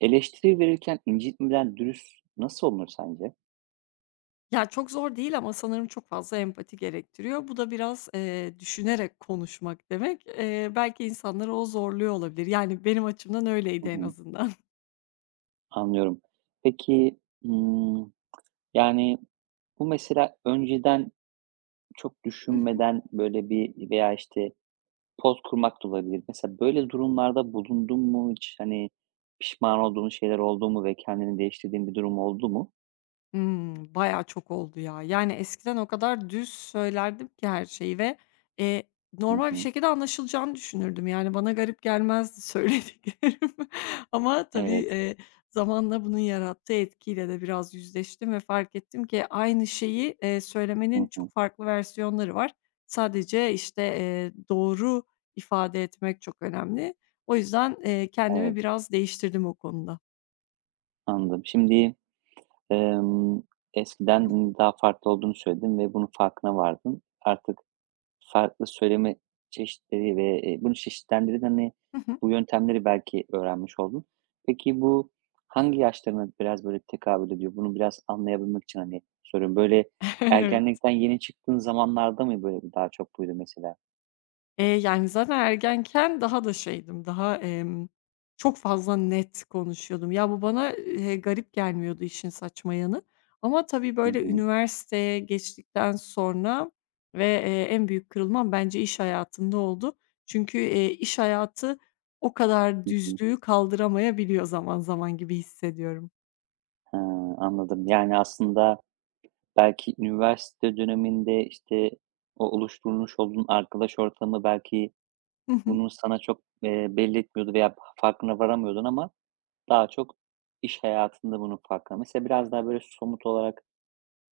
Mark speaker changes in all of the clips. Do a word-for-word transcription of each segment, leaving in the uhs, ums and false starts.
Speaker 1: Eleştiri verirken incitmeden dürüst nasıl olunur sence?
Speaker 2: Ya, çok zor değil ama sanırım çok fazla empati gerektiriyor. Bu da biraz, eee, düşünerek konuşmak demek. Eee, belki insanları o zorluyor olabilir. Yani benim açımdan
Speaker 1: Hı
Speaker 2: öyleydi en
Speaker 1: hı.
Speaker 2: azından.
Speaker 1: Anlıyorum. Peki, ımm, yani, bu mesela önceden çok düşünmeden, böyle, bir veya, işte, poz kurmak da olabilir. Mesela böyle durumlarda bulundun mu hiç? Hani, pişman olduğun şeyler oldu mu ve kendini değiştirdiğin bir durum oldu mu?
Speaker 2: Hımm, bayağı çok oldu ya. Yani, eskiden o kadar düz söylerdim ki her şeyi ve, eee,
Speaker 1: Hı
Speaker 2: normal bir
Speaker 1: hı.
Speaker 2: şekilde anlaşılacağını düşünürdüm. Yani, bana garip gelmezdi söylediklerim ama tabii,
Speaker 1: Evet.
Speaker 2: eee, zamanla bunun yarattığı etkiyle de biraz yüzleştim ve fark ettim ki aynı şeyi, eee,
Speaker 1: Hı
Speaker 2: söylemenin
Speaker 1: hı.
Speaker 2: çok farklı versiyonları var. Sadece, işte, eee, doğru ifade etmek çok önemli. O yüzden, eee, kendimi
Speaker 1: Evet,
Speaker 2: biraz değiştirdim o konuda.
Speaker 1: anladım. Şimdi, emm, eskiden, daha farklı olduğunu söyledin ve bunun farkına vardın. Artık farklı söyleme çeşitleri ve, eee, bunu çeşitlendiren, hani, bu yöntemleri belki öğrenmiş oldun. Peki bu hangi yaşlarına biraz, böyle, tekabül ediyor? Bunu biraz anlayabilmek için, hani, soruyorum. Böyle,
Speaker 2: Evet.
Speaker 1: ergenlikten yeni çıktığın zamanlarda mı, böyle, bir daha çok buydu mesela?
Speaker 2: Eee, yani, zaten ergenken daha da şeydim, daha, emm, çok fazla net konuşuyordum. Ya, bu bana, eee, garip gelmiyordu işin saçma yanı ama tabii,
Speaker 1: Hı
Speaker 2: böyle,
Speaker 1: hı.
Speaker 2: üniversiteye geçtikten sonra ve, eee, en büyük kırılmam bence iş hayatında oldu. Çünkü, eee, iş hayatı o kadar
Speaker 1: Hı hı.
Speaker 2: düzlüğü kaldıramayabiliyor zaman zaman gibi hissediyorum.
Speaker 1: He, anladım. Yani, aslında belki üniversite döneminde, işte, o oluşturmuş olduğun arkadaş ortamı belki
Speaker 2: Hı hı.
Speaker 1: bunu sana çok, eee, belli etmiyordu veya farkına varamıyordun ama daha çok iş hayatında bunun farkına, mesela biraz daha böyle somut olarak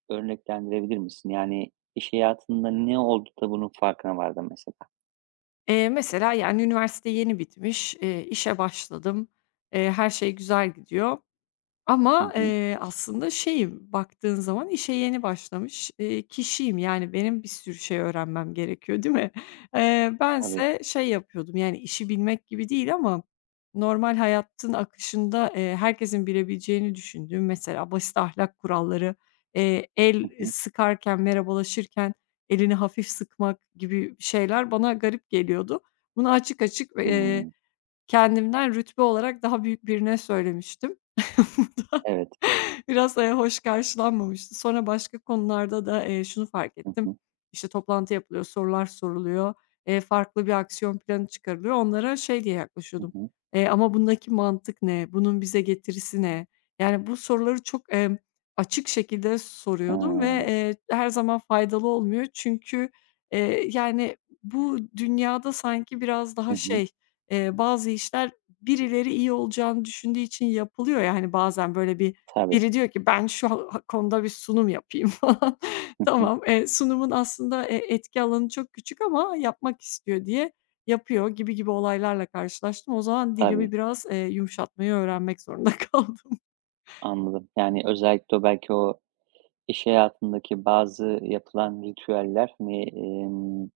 Speaker 1: örneklendirebilir misin? Yani iş hayatında ne oldu da bunun farkına vardın mesela?
Speaker 2: Eee, mesela, yani, üniversite yeni bitmiş, eee, işe başladım, eee, her şey güzel gidiyor.
Speaker 1: Hı
Speaker 2: Ama,
Speaker 1: hı.
Speaker 2: eee, aslında şeyim, baktığın zaman işe yeni başlamış, eee, kişiyim. Yani benim bir sürü şey öğrenmem gerekiyor, değil mi? Eee,
Speaker 1: Tabii.
Speaker 2: bense şey yapıyordum, yani işi bilmek gibi değil ama normal hayatın akışında, eee, herkesin bilebileceğini düşündüğüm mesela basit ahlak kuralları, eee,
Speaker 1: Hı
Speaker 2: el
Speaker 1: hı.
Speaker 2: sıkarken, merhabalaşırken elini hafif sıkmak gibi şeyler bana garip geliyordu. Bunu açık açık, eee,
Speaker 1: Hımm.
Speaker 2: kendimden rütbe olarak daha büyük birine söylemiştim.
Speaker 1: Evet.
Speaker 2: Biraz, eee, hoş karşılanmamıştı. Sonra başka konularda da, eee, şunu fark
Speaker 1: Hı
Speaker 2: ettim.
Speaker 1: hı.
Speaker 2: İşte, toplantı yapılıyor, sorular soruluyor, eee, farklı bir aksiyon planı çıkarılıyor. Onlara şey diye
Speaker 1: Hı
Speaker 2: yaklaşıyordum,
Speaker 1: hı.
Speaker 2: eee, "Ama bundaki mantık ne? Bunun bize getirisi ne?" Yani, bu soruları çok, emm, açık şekilde soruyordum ve,
Speaker 1: Hıı.
Speaker 2: eee, her zaman faydalı olmuyor. Çünkü, eee, yani, bu dünyada sanki biraz
Speaker 1: Hı
Speaker 2: daha
Speaker 1: hı.
Speaker 2: şey, eee, bazı işler birileri iyi olacağını düşündüğü için yapılıyor ya, hani, bazen böyle bir
Speaker 1: Tabii.
Speaker 2: biri diyor ki, "Ben şu ha konuda bir sunum yapayım." falan.
Speaker 1: Hı hı.
Speaker 2: Tamam, eee, sunumun aslında, eee, etki alanı çok küçük ama yapmak istiyor diye yapıyor gibi gibi olaylarla karşılaştım. O zaman dilimi
Speaker 1: Tabii.
Speaker 2: biraz, eee, yumuşatmayı öğrenmek zorunda kaldım.
Speaker 1: Anladım. Yani özellikle o belki o iş hayatındaki bazı yapılan ritüeller, hani, emm,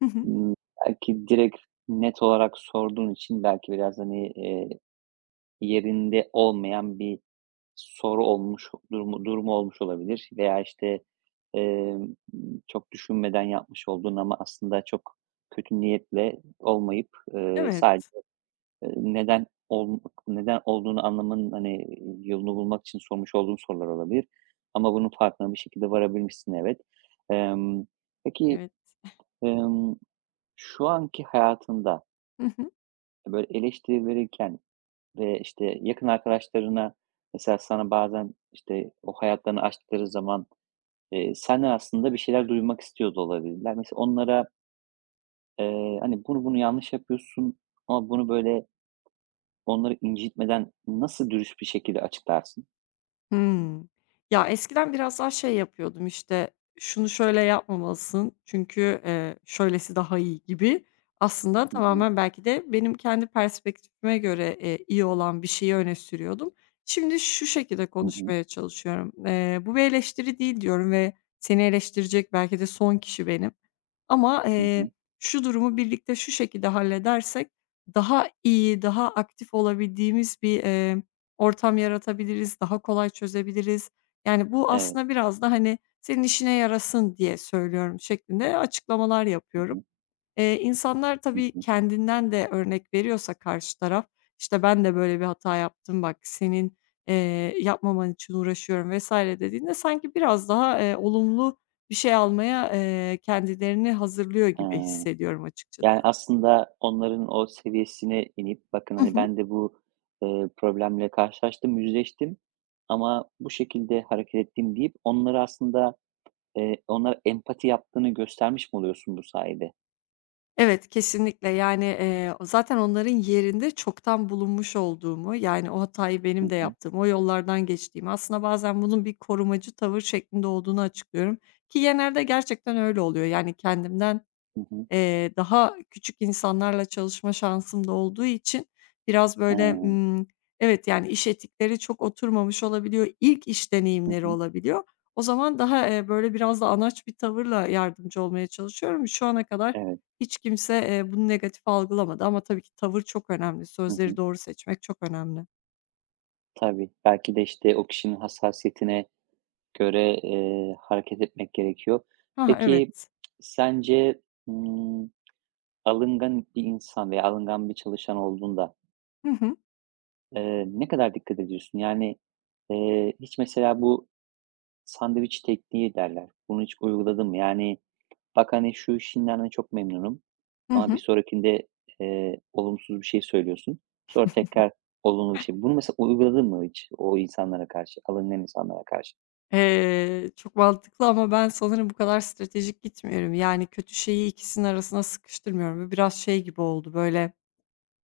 Speaker 2: Hı hı.
Speaker 1: ımm, belki direkt net olarak sorduğun için belki biraz, hani, eee, yerinde olmayan bir soru olmuş, durumu durumu olmuş olabilir veya, işte, emm, çok düşünmeden yapmış olduğun ama aslında çok kötü niyetle olmayıp, eee,
Speaker 2: Evet,
Speaker 1: sadece, eee, neden ol neden olduğunu anlamanın, hani, yolunu bulmak için sormuş olduğun sorular olabilir ama bunun farkına bir şekilde varabilmişsin, evet. Emm, peki,
Speaker 2: evet.
Speaker 1: emm, şu anki hayatında,
Speaker 2: Hı hı.
Speaker 1: böyle, eleştiri verirken ve, işte, yakın arkadaşlarına mesela sana bazen, işte, o hayatlarını açtıkları zaman, eee, senden aslında bir şeyler duymak istiyor da olabilirler. Mesela onlara, eee, hani, "Bunu, bunu yanlış yapıyorsun." ama bunu, böyle, onları incitmeden nasıl dürüst bir şekilde açıklarsın?
Speaker 2: Hımm. Ya, eskiden biraz daha şey yapıyordum, işte, şunu şöyle yapmamalısın çünkü, eee, şöylesi daha iyi gibi. Aslında
Speaker 1: Hı hı.
Speaker 2: tamamen belki de benim kendi perspektifime göre, eee, iyi olan bir şeyi öne sürüyordum. Şimdi şu şekilde
Speaker 1: Hı hı.
Speaker 2: konuşmaya çalışıyorum. Eee, "Bu bir eleştiri değil." diyorum ve seni eleştirecek belki de son kişi benim. Ama,
Speaker 1: Hı
Speaker 2: eee,
Speaker 1: hı.
Speaker 2: şu durumu birlikte şu şekilde halledersek daha iyi, daha aktif olabildiğimiz bir, eee, ortam yaratabiliriz, daha kolay çözebiliriz. Yani, bu
Speaker 1: Evet.
Speaker 2: aslında biraz da, hani, "Senin işine yarasın diye söylüyorum." şeklinde açıklamalar
Speaker 1: Hı
Speaker 2: yapıyorum.
Speaker 1: hı.
Speaker 2: Eee, insanlar
Speaker 1: Hı
Speaker 2: tabii
Speaker 1: hı.
Speaker 2: kendinden de örnek veriyorsa karşı taraf, işte, "Ben de böyle bir hata yaptım, bak senin, eee, yapmaman için uğraşıyorum." vesaire dediğinde sanki biraz daha, eee, olumlu bir şey almaya, eee, kendilerini hazırlıyor gibi
Speaker 1: Hıı.
Speaker 2: hissediyorum
Speaker 1: Yani,
Speaker 2: açıkçası.
Speaker 1: aslında onların o seviyesine inip, "Bakın, hani, ben de bu, eee, problemle karşılaştım, yüzleştim ama bu şekilde hareket ettim." deyip onları aslında, Eee, onlara empati yaptığını göstermiş mi oluyorsun bu sayede?
Speaker 2: Evet, kesinlikle. Yani, eee, zaten onların yerinde çoktan bulunmuş olduğumu, yani, o hatayı benim
Speaker 1: Hı
Speaker 2: de
Speaker 1: hı.
Speaker 2: yaptığımı, o yollardan geçtiğimi, aslında bazen bunun bir korumacı tavır şeklinde olduğunu açıklıyorum ki genelde gerçekten öyle oluyor. Yani, kendimden
Speaker 1: Hı hı.
Speaker 2: Eee, daha küçük insanlarla çalışma şansım da olduğu için biraz böyle,
Speaker 1: Hıı.
Speaker 2: ımm, evet, yani, iş etikleri çok oturmamış olabiliyor. İlk iş
Speaker 1: Hı
Speaker 2: deneyimleri
Speaker 1: hı.
Speaker 2: olabiliyor. O zaman daha, eee, böyle biraz da anaç bir tavırla yardımcı olmaya çalışıyorum. Şu ana kadar
Speaker 1: Evet.
Speaker 2: hiç kimse, eee, bunu negatif algılamadı ama tabii ki tavır çok önemli.
Speaker 1: Hı
Speaker 2: Sözleri
Speaker 1: hı.
Speaker 2: doğru seçmek çok önemli.
Speaker 1: Tabii. Belki de, işte, o kişinin hassasiyetine göre, eee, hareket etmek gerekiyor.
Speaker 2: Ha ha,
Speaker 1: Peki,
Speaker 2: evet.
Speaker 1: sence, ımm, alıngan bir insan veya alıngan bir çalışan olduğunda,
Speaker 2: Hı hı.
Speaker 1: eee, ne kadar dikkat ediyorsun? Yani, eee, hiç mesela bu sandviç tekniği derler. Bunu hiç uyguladın mı? Yani, bak, hani, şu işinden, hani, çok memnunum
Speaker 2: Hı
Speaker 1: ama bir
Speaker 2: hı.
Speaker 1: sonrakinde, eee, olumsuz bir şey söylüyorsun. Sonra tekrar olumlu bir şey. Bunu mesela uyguladın mı hiç o insanlara karşı, alınan insanlara karşı?
Speaker 2: Eee, çok mantıklı ama ben sanırım bu kadar stratejik gitmiyorum. Yani, kötü şeyi ikisinin arasına sıkıştırmıyorum. Bu biraz şey gibi oldu, böyle,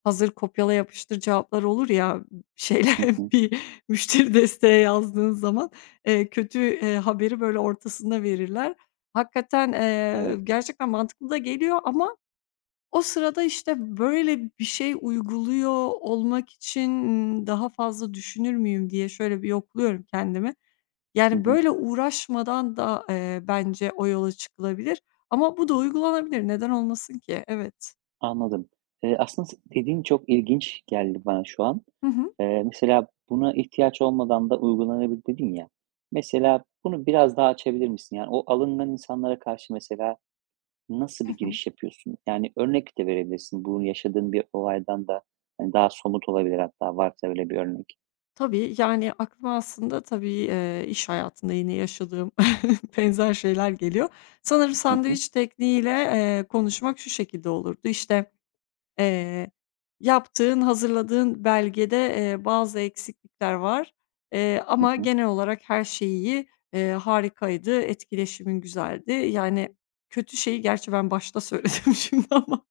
Speaker 2: hazır kopyala yapıştır cevaplar olur ya, şeyler
Speaker 1: Hı hı.
Speaker 2: bir müşteri desteğe yazdığın zaman, eee, kötü, eee, haberi, böyle, ortasında verirler. Hakikaten, eee,
Speaker 1: Evet.
Speaker 2: gerçekten mantıklı da geliyor ama o sırada, işte, böyle bir şey uyguluyor olmak için, daha fazla düşünür müyüm diye şöyle bir yokluyorum kendimi.
Speaker 1: Hı
Speaker 2: Yani,
Speaker 1: hı.
Speaker 2: böyle uğraşmadan da, eee, bence o yola çıkılabilir ama bu da uygulanabilir. Neden olmasın ki? Evet.
Speaker 1: Anladım. Eee, aslında s dediğin çok ilginç geldi bana şu an.
Speaker 2: Hı hı.
Speaker 1: Eee, mesela buna ihtiyaç olmadan da uygulanabilir dedin ya. Mesela bunu biraz daha açabilir misin? Yani o alınan insanlara karşı mesela nasıl
Speaker 2: Hı
Speaker 1: bir
Speaker 2: hı.
Speaker 1: giriş yapıyorsun? Yani örnek de verebilirsin. Bunu yaşadığın bir olaydan da, hani, daha somut olabilir hatta varsa öyle bir örnek.
Speaker 2: Tabii, yani, aklıma aslında tabii, eee, iş hayatında yine yaşadığım benzer şeyler geliyor. Sanırım
Speaker 1: Hı hı.
Speaker 2: sandviç tekniğiyle, eee, konuşmak şu şekilde olurdu: İşte Eee, yaptığın, hazırladığın belgede, eee, bazı eksiklikler var, eee,
Speaker 1: Hı
Speaker 2: ama
Speaker 1: hı.
Speaker 2: genel olarak her şeyi, eee, harikaydı, etkileşimin güzeldi. Yani, kötü şeyi gerçi ben başta söyledim şimdi ama,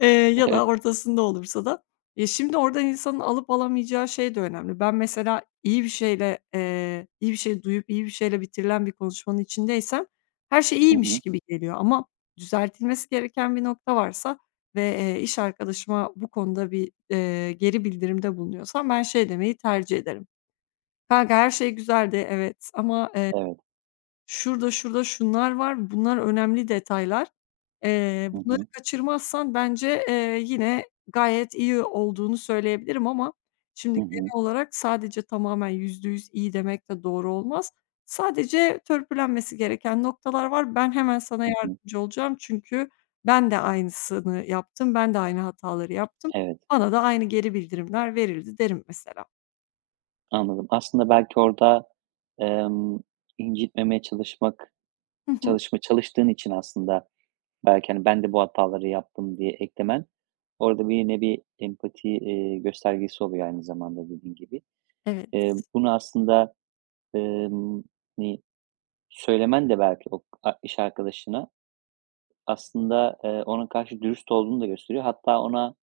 Speaker 2: eee, ya
Speaker 1: Evet.
Speaker 2: da ortasında olursa da, eee, şimdi oradan insanın alıp alamayacağı şey de önemli. Ben mesela iyi bir şeyle, eee, iyi bir şey duyup iyi bir şeyle bitirilen bir konuşmanın içindeysem her şey
Speaker 1: Hı
Speaker 2: iyiymiş
Speaker 1: hı.
Speaker 2: gibi geliyor ama düzeltilmesi gereken bir nokta varsa ve, eee, iş arkadaşıma bu konuda bir, eee, geri bildirimde bulunuyorsam ben şey demeyi tercih ederim: "Kanka her şey güzeldi, evet ama,
Speaker 1: Evet.
Speaker 2: şurada, şurada şunlar var, bunlar önemli detaylar. Eee,
Speaker 1: Hı
Speaker 2: bunları
Speaker 1: hı.
Speaker 2: kaçırmazsan bence, eee, yine gayet iyi olduğunu söyleyebilirim ama şimdi
Speaker 1: Hı hı.
Speaker 2: genel olarak sadece tamamen yüzde yüz iyi demek de doğru olmaz. Sadece törpülenmesi gereken noktalar var. Ben hemen sana
Speaker 1: Hı hı.
Speaker 2: yardımcı olacağım çünkü ben de aynısını yaptım, ben de aynı hataları yaptım.
Speaker 1: Evet,
Speaker 2: Bana da aynı geri bildirimler verildi derim mesela.
Speaker 1: anladım. Aslında belki orada, emm, incitmemeye çalışmak,
Speaker 2: Hı hı.
Speaker 1: çalışma çalıştığın için aslında belki, hani, "Ben de bu hataları yaptım." diye eklemen orada bir nevi empati, eee, göstergesi oluyor aynı zamanda dediğin gibi.
Speaker 2: Evet,
Speaker 1: Eee, bunu aslında, emm, hani, söylemen de belki o a iş arkadaşına aslında, eee, ona karşı dürüst olduğunu da gösteriyor. Hatta ona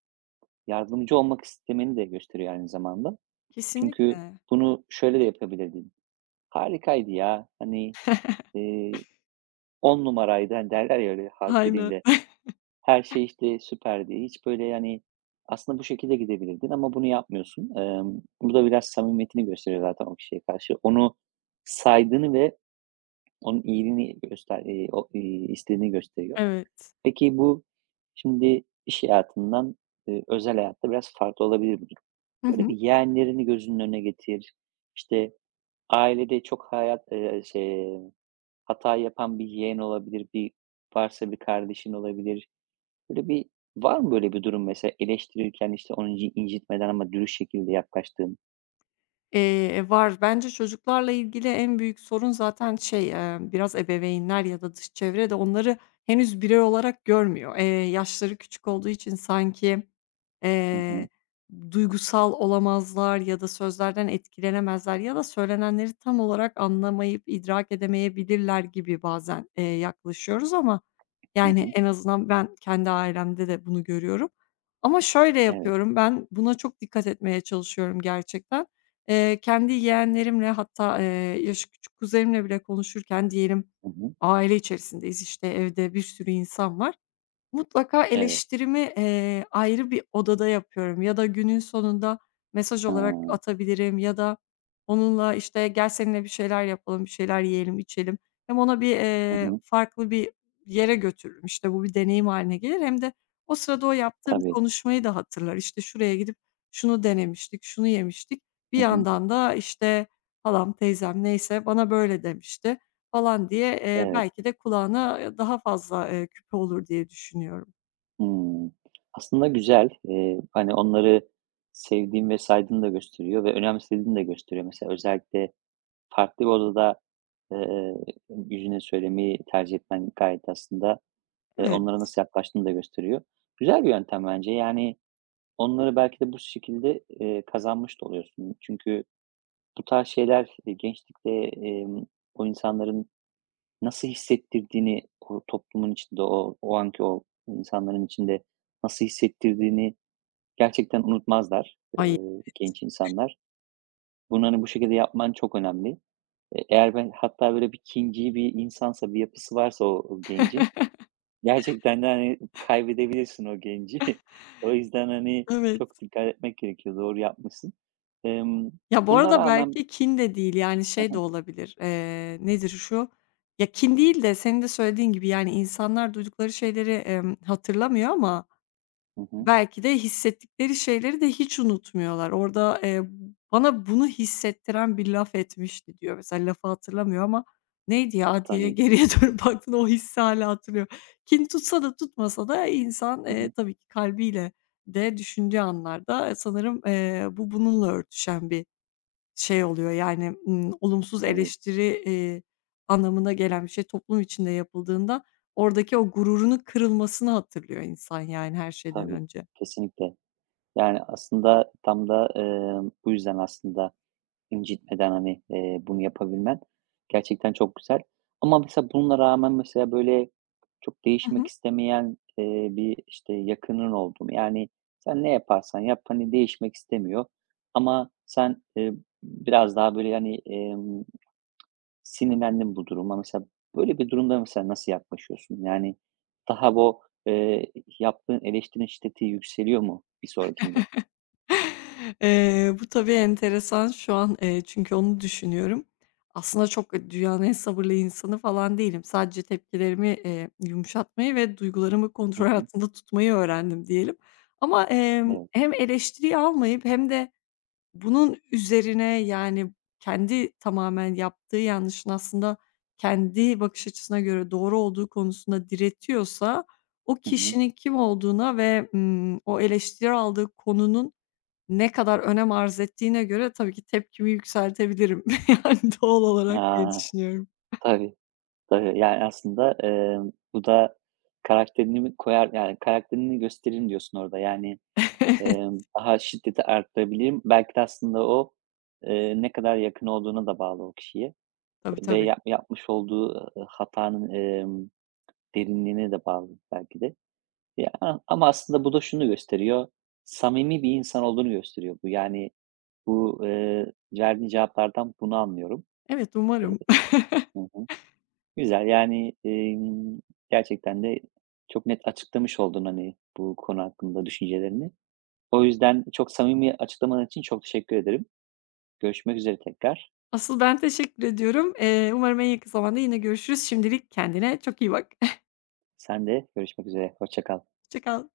Speaker 1: yardımcı olmak istemeni de gösteriyor aynı zamanda. Çünkü
Speaker 2: kesinlikle.
Speaker 1: bunu şöyle de yapabilirdin. "Harikaydı ya, hani, eee, on numaraydı." Hani, derler ya öyle halk
Speaker 2: Aynen.
Speaker 1: dilinde. Her şey, işte, süperdi. Hiç böyle, yani aslında bu şekilde gidebilirdin ama bunu yapmıyorsun. Emm, bu da biraz samimiyetini gösteriyor zaten o kişiye karşı. Onu saydığını ve onun iyiliğini göster eee, o, iii, istediğini gösteriyor.
Speaker 2: Evet.
Speaker 1: Peki bu şimdi iş hayatından, eee, özel hayatta biraz farklı olabilir bu durum.
Speaker 2: Hı
Speaker 1: Böyle
Speaker 2: hı.
Speaker 1: bir yeğenlerini gözünün önüne getir. İşte, ailede çok hayat, eee, şey, hata yapan bir yeğen olabilir, bir varsa bir kardeşin olabilir. Böyle bir var mı böyle bir durum mesela eleştirirken, işte, onu inci incitmeden ama dürüst şekilde yaklaştığın?
Speaker 2: Eee, var. Bence çocuklarla ilgili en büyük sorun zaten şey, eee, biraz ebeveynler ya da dış çevre de onları henüz birey olarak görmüyor. Eee, yaşları küçük olduğu için sanki,
Speaker 1: Hı
Speaker 2: eee,
Speaker 1: hı.
Speaker 2: duygusal olamazlar ya da sözlerden etkilenemezler ya da söylenenleri tam olarak anlamayıp idrak edemeyebilirler gibi bazen, eee, yaklaşıyoruz ama
Speaker 1: Hı
Speaker 2: yani
Speaker 1: hı.
Speaker 2: en azından ben kendi ailemde de bunu görüyorum. Ama şöyle
Speaker 1: Evet.
Speaker 2: yapıyorum, ben buna çok dikkat etmeye çalışıyorum gerçekten. Eee, kendi yeğenlerimle hatta, eee, yaşı küçük kuzenimle bile konuşurken diyelim
Speaker 1: Hı hı.
Speaker 2: aile içerisindeyiz, işte, evde bir sürü insan var. Mutlaka
Speaker 1: Evet.
Speaker 2: eleştirimi, eee, ayrı bir odada yapıyorum ya da günün sonunda mesaj
Speaker 1: Ha.
Speaker 2: olarak atabilirim ya da onunla, işte, "Gel seninle bir şeyler yapalım, bir şeyler yiyelim, içelim." Hem ona bir,
Speaker 1: Hı
Speaker 2: eee,
Speaker 1: hı.
Speaker 2: farklı bir yere götürürüm. İşte, bu bir deneyim haline gelir hem de o sırada o yaptığım
Speaker 1: Tabii.
Speaker 2: konuşmayı da hatırlar. İşte, "Şuraya gidip şunu denemiştik, şunu yemiştik. Bir
Speaker 1: Hı hı.
Speaker 2: yandan da, işte, halam, teyzem neyse bana böyle demişti falan diye, eee,
Speaker 1: Evet.
Speaker 2: belki de kulağına, eee, daha fazla, eee, küpe olur diye düşünüyorum.
Speaker 1: Hımm. Aslında güzel. Eee, hani, onları sevdiğin ve saydığını da gösteriyor ve önemsediğini de gösteriyor. Mesela özellikle farklı bir odada, eee, yüzüne söylemeyi tercih etmen gayet aslında, eee,
Speaker 2: Evet.
Speaker 1: onlara nasıl yaklaştığını da gösteriyor. Güzel bir yöntem bence. Yani, onları belki de bu şekilde, eee, kazanmış da oluyorsun. Çünkü bu tarz şeyler, eee, gençlikte, emm, o insanların nasıl hissettirdiğini, o toplumun içinde, o o anki o insanların içinde nasıl hissettirdiğini, gerçekten unutmazlar, eee,
Speaker 2: Ay,
Speaker 1: genç insanlar. Bunları bu şekilde yapman çok önemli. E eğer ben hatta böyle bir kinci bir insansa, bir yapısı varsa o o gencin, gerçekten de, hani, kaybedebilirsin o genci. O yüzden, hani,
Speaker 2: evet.
Speaker 1: çok dikkat etmek gerekiyor. Doğru yapmışsın. Emm,
Speaker 2: Ya, bu
Speaker 1: Buna
Speaker 2: arada
Speaker 1: rağmen.
Speaker 2: belki kin de değil, yani,
Speaker 1: Hı
Speaker 2: şey de
Speaker 1: hı.
Speaker 2: olabilir, eee, nedir şu? Ya, kin değil de senin de söylediğin gibi, yani, insanlar duydukları şeyleri, emm, hatırlamıyor ama
Speaker 1: Hı hı.
Speaker 2: belki de hissettikleri şeyleri de hiç unutmuyorlar. Orada, eee, "Bana bunu hissettiren bir laf etmişti." diyor. Mesela lafı hatırlamıyor ama "Neydi ya?" diye
Speaker 1: Tabii.
Speaker 2: geriye dönüp baktığında o hissi hâlâ hatırlıyor. Kin tutsa da tutmasa da insan,
Speaker 1: Hı
Speaker 2: eee,
Speaker 1: hı.
Speaker 2: tabii ki kalbiyle de düşündüğü anlarda sanırım, eee, bu bununla örtüşen bir şey oluyor. Yani, ımm, olumsuz
Speaker 1: Tabii,
Speaker 2: eleştiri, eee, anlamına gelen bir şey toplum içinde yapıldığında oradaki o gururunun kırılmasını hatırlıyor insan yani her şeyden
Speaker 1: tabii.
Speaker 2: önce.
Speaker 1: Kesinlikle. Yani, aslında tam da, emm, bu yüzden aslında incitmeden, hani, eee, bunu yapabilmen gerçekten çok güzel. Ama mesela bununla rağmen mesela, böyle, çok
Speaker 2: Hı
Speaker 1: değişmek
Speaker 2: hı.
Speaker 1: istemeyen, eee, bir, işte, yakının oldu mu? Yani sen ne yaparsan yap, hani, değişmek istemiyor ama sen, eee, biraz daha, böyle, hani, emm, sinirlendin bu duruma. Mesela böyle bir durumda mesela nasıl yaklaşıyorsun? Yani daha bu, eee, yaptığın eleştirinin şiddeti yükseliyor mu bir sonrakinde?
Speaker 2: Eee, bu tabii enteresan şu an, eee, çünkü onu düşünüyorum. Aslında çok, dünyanın en sabırlı insanı falan değilim. Sadece tepkilerimi, eee, yumuşatmayı ve duygularımı
Speaker 1: Hı
Speaker 2: kontrol
Speaker 1: hı.
Speaker 2: altında tutmayı öğrendim diyelim. Ama, emm,
Speaker 1: Evet.
Speaker 2: hem eleştiriyi almayıp hem de bunun üzerine, yani, kendi tamamen yaptığı yanlışın aslında kendi bakış açısına göre doğru olduğu konusunda diretiyorsa o
Speaker 1: Hı hı.
Speaker 2: kişinin kim olduğuna ve, ımm, o eleştiri aldığı konunun ne kadar önem arz ettiğine göre tabii ki tepkimi yükseltebilirim yani doğal olarak diye
Speaker 1: Ha,
Speaker 2: düşünüyorum.
Speaker 1: tabii. Tabii, yani, aslında, emm, bu da karakterini mi koyar, yani karakterini gösteririm diyorsun orada. Yani,
Speaker 2: Evet,
Speaker 1: emm, daha şiddeti arttırabilirim. Belki de aslında o, eee, ne kadar yakın olduğuna da bağlı o kişiye
Speaker 2: tabii,
Speaker 1: ve
Speaker 2: tabii.
Speaker 1: yap yapmış olduğu, ııı, hatanın, emm, derinliğine de bağlı belki de. Ya, ama aslında bu da şunu gösteriyor, samimi bir insan olduğunu gösteriyor bu. Yani, bu, eee, verdiğin cevaplardan bunu anlıyorum.
Speaker 2: Evet,
Speaker 1: Eee
Speaker 2: umarım.
Speaker 1: Hı hı. Güzel, yani, emm, gerçekten de çok net açıklamış oldun, hani, bu konu hakkında düşüncelerini. O yüzden çok samimi açıklaman için çok teşekkür ederim. Görüşmek üzere tekrar.
Speaker 2: Asıl ben teşekkür ediyorum. Eee, umarım en yakın zamanda yine görüşürüz. Şimdilik kendine çok iyi bak.
Speaker 1: Sen de görüşmek üzere. Hoşça kal.
Speaker 2: Hoşça kal.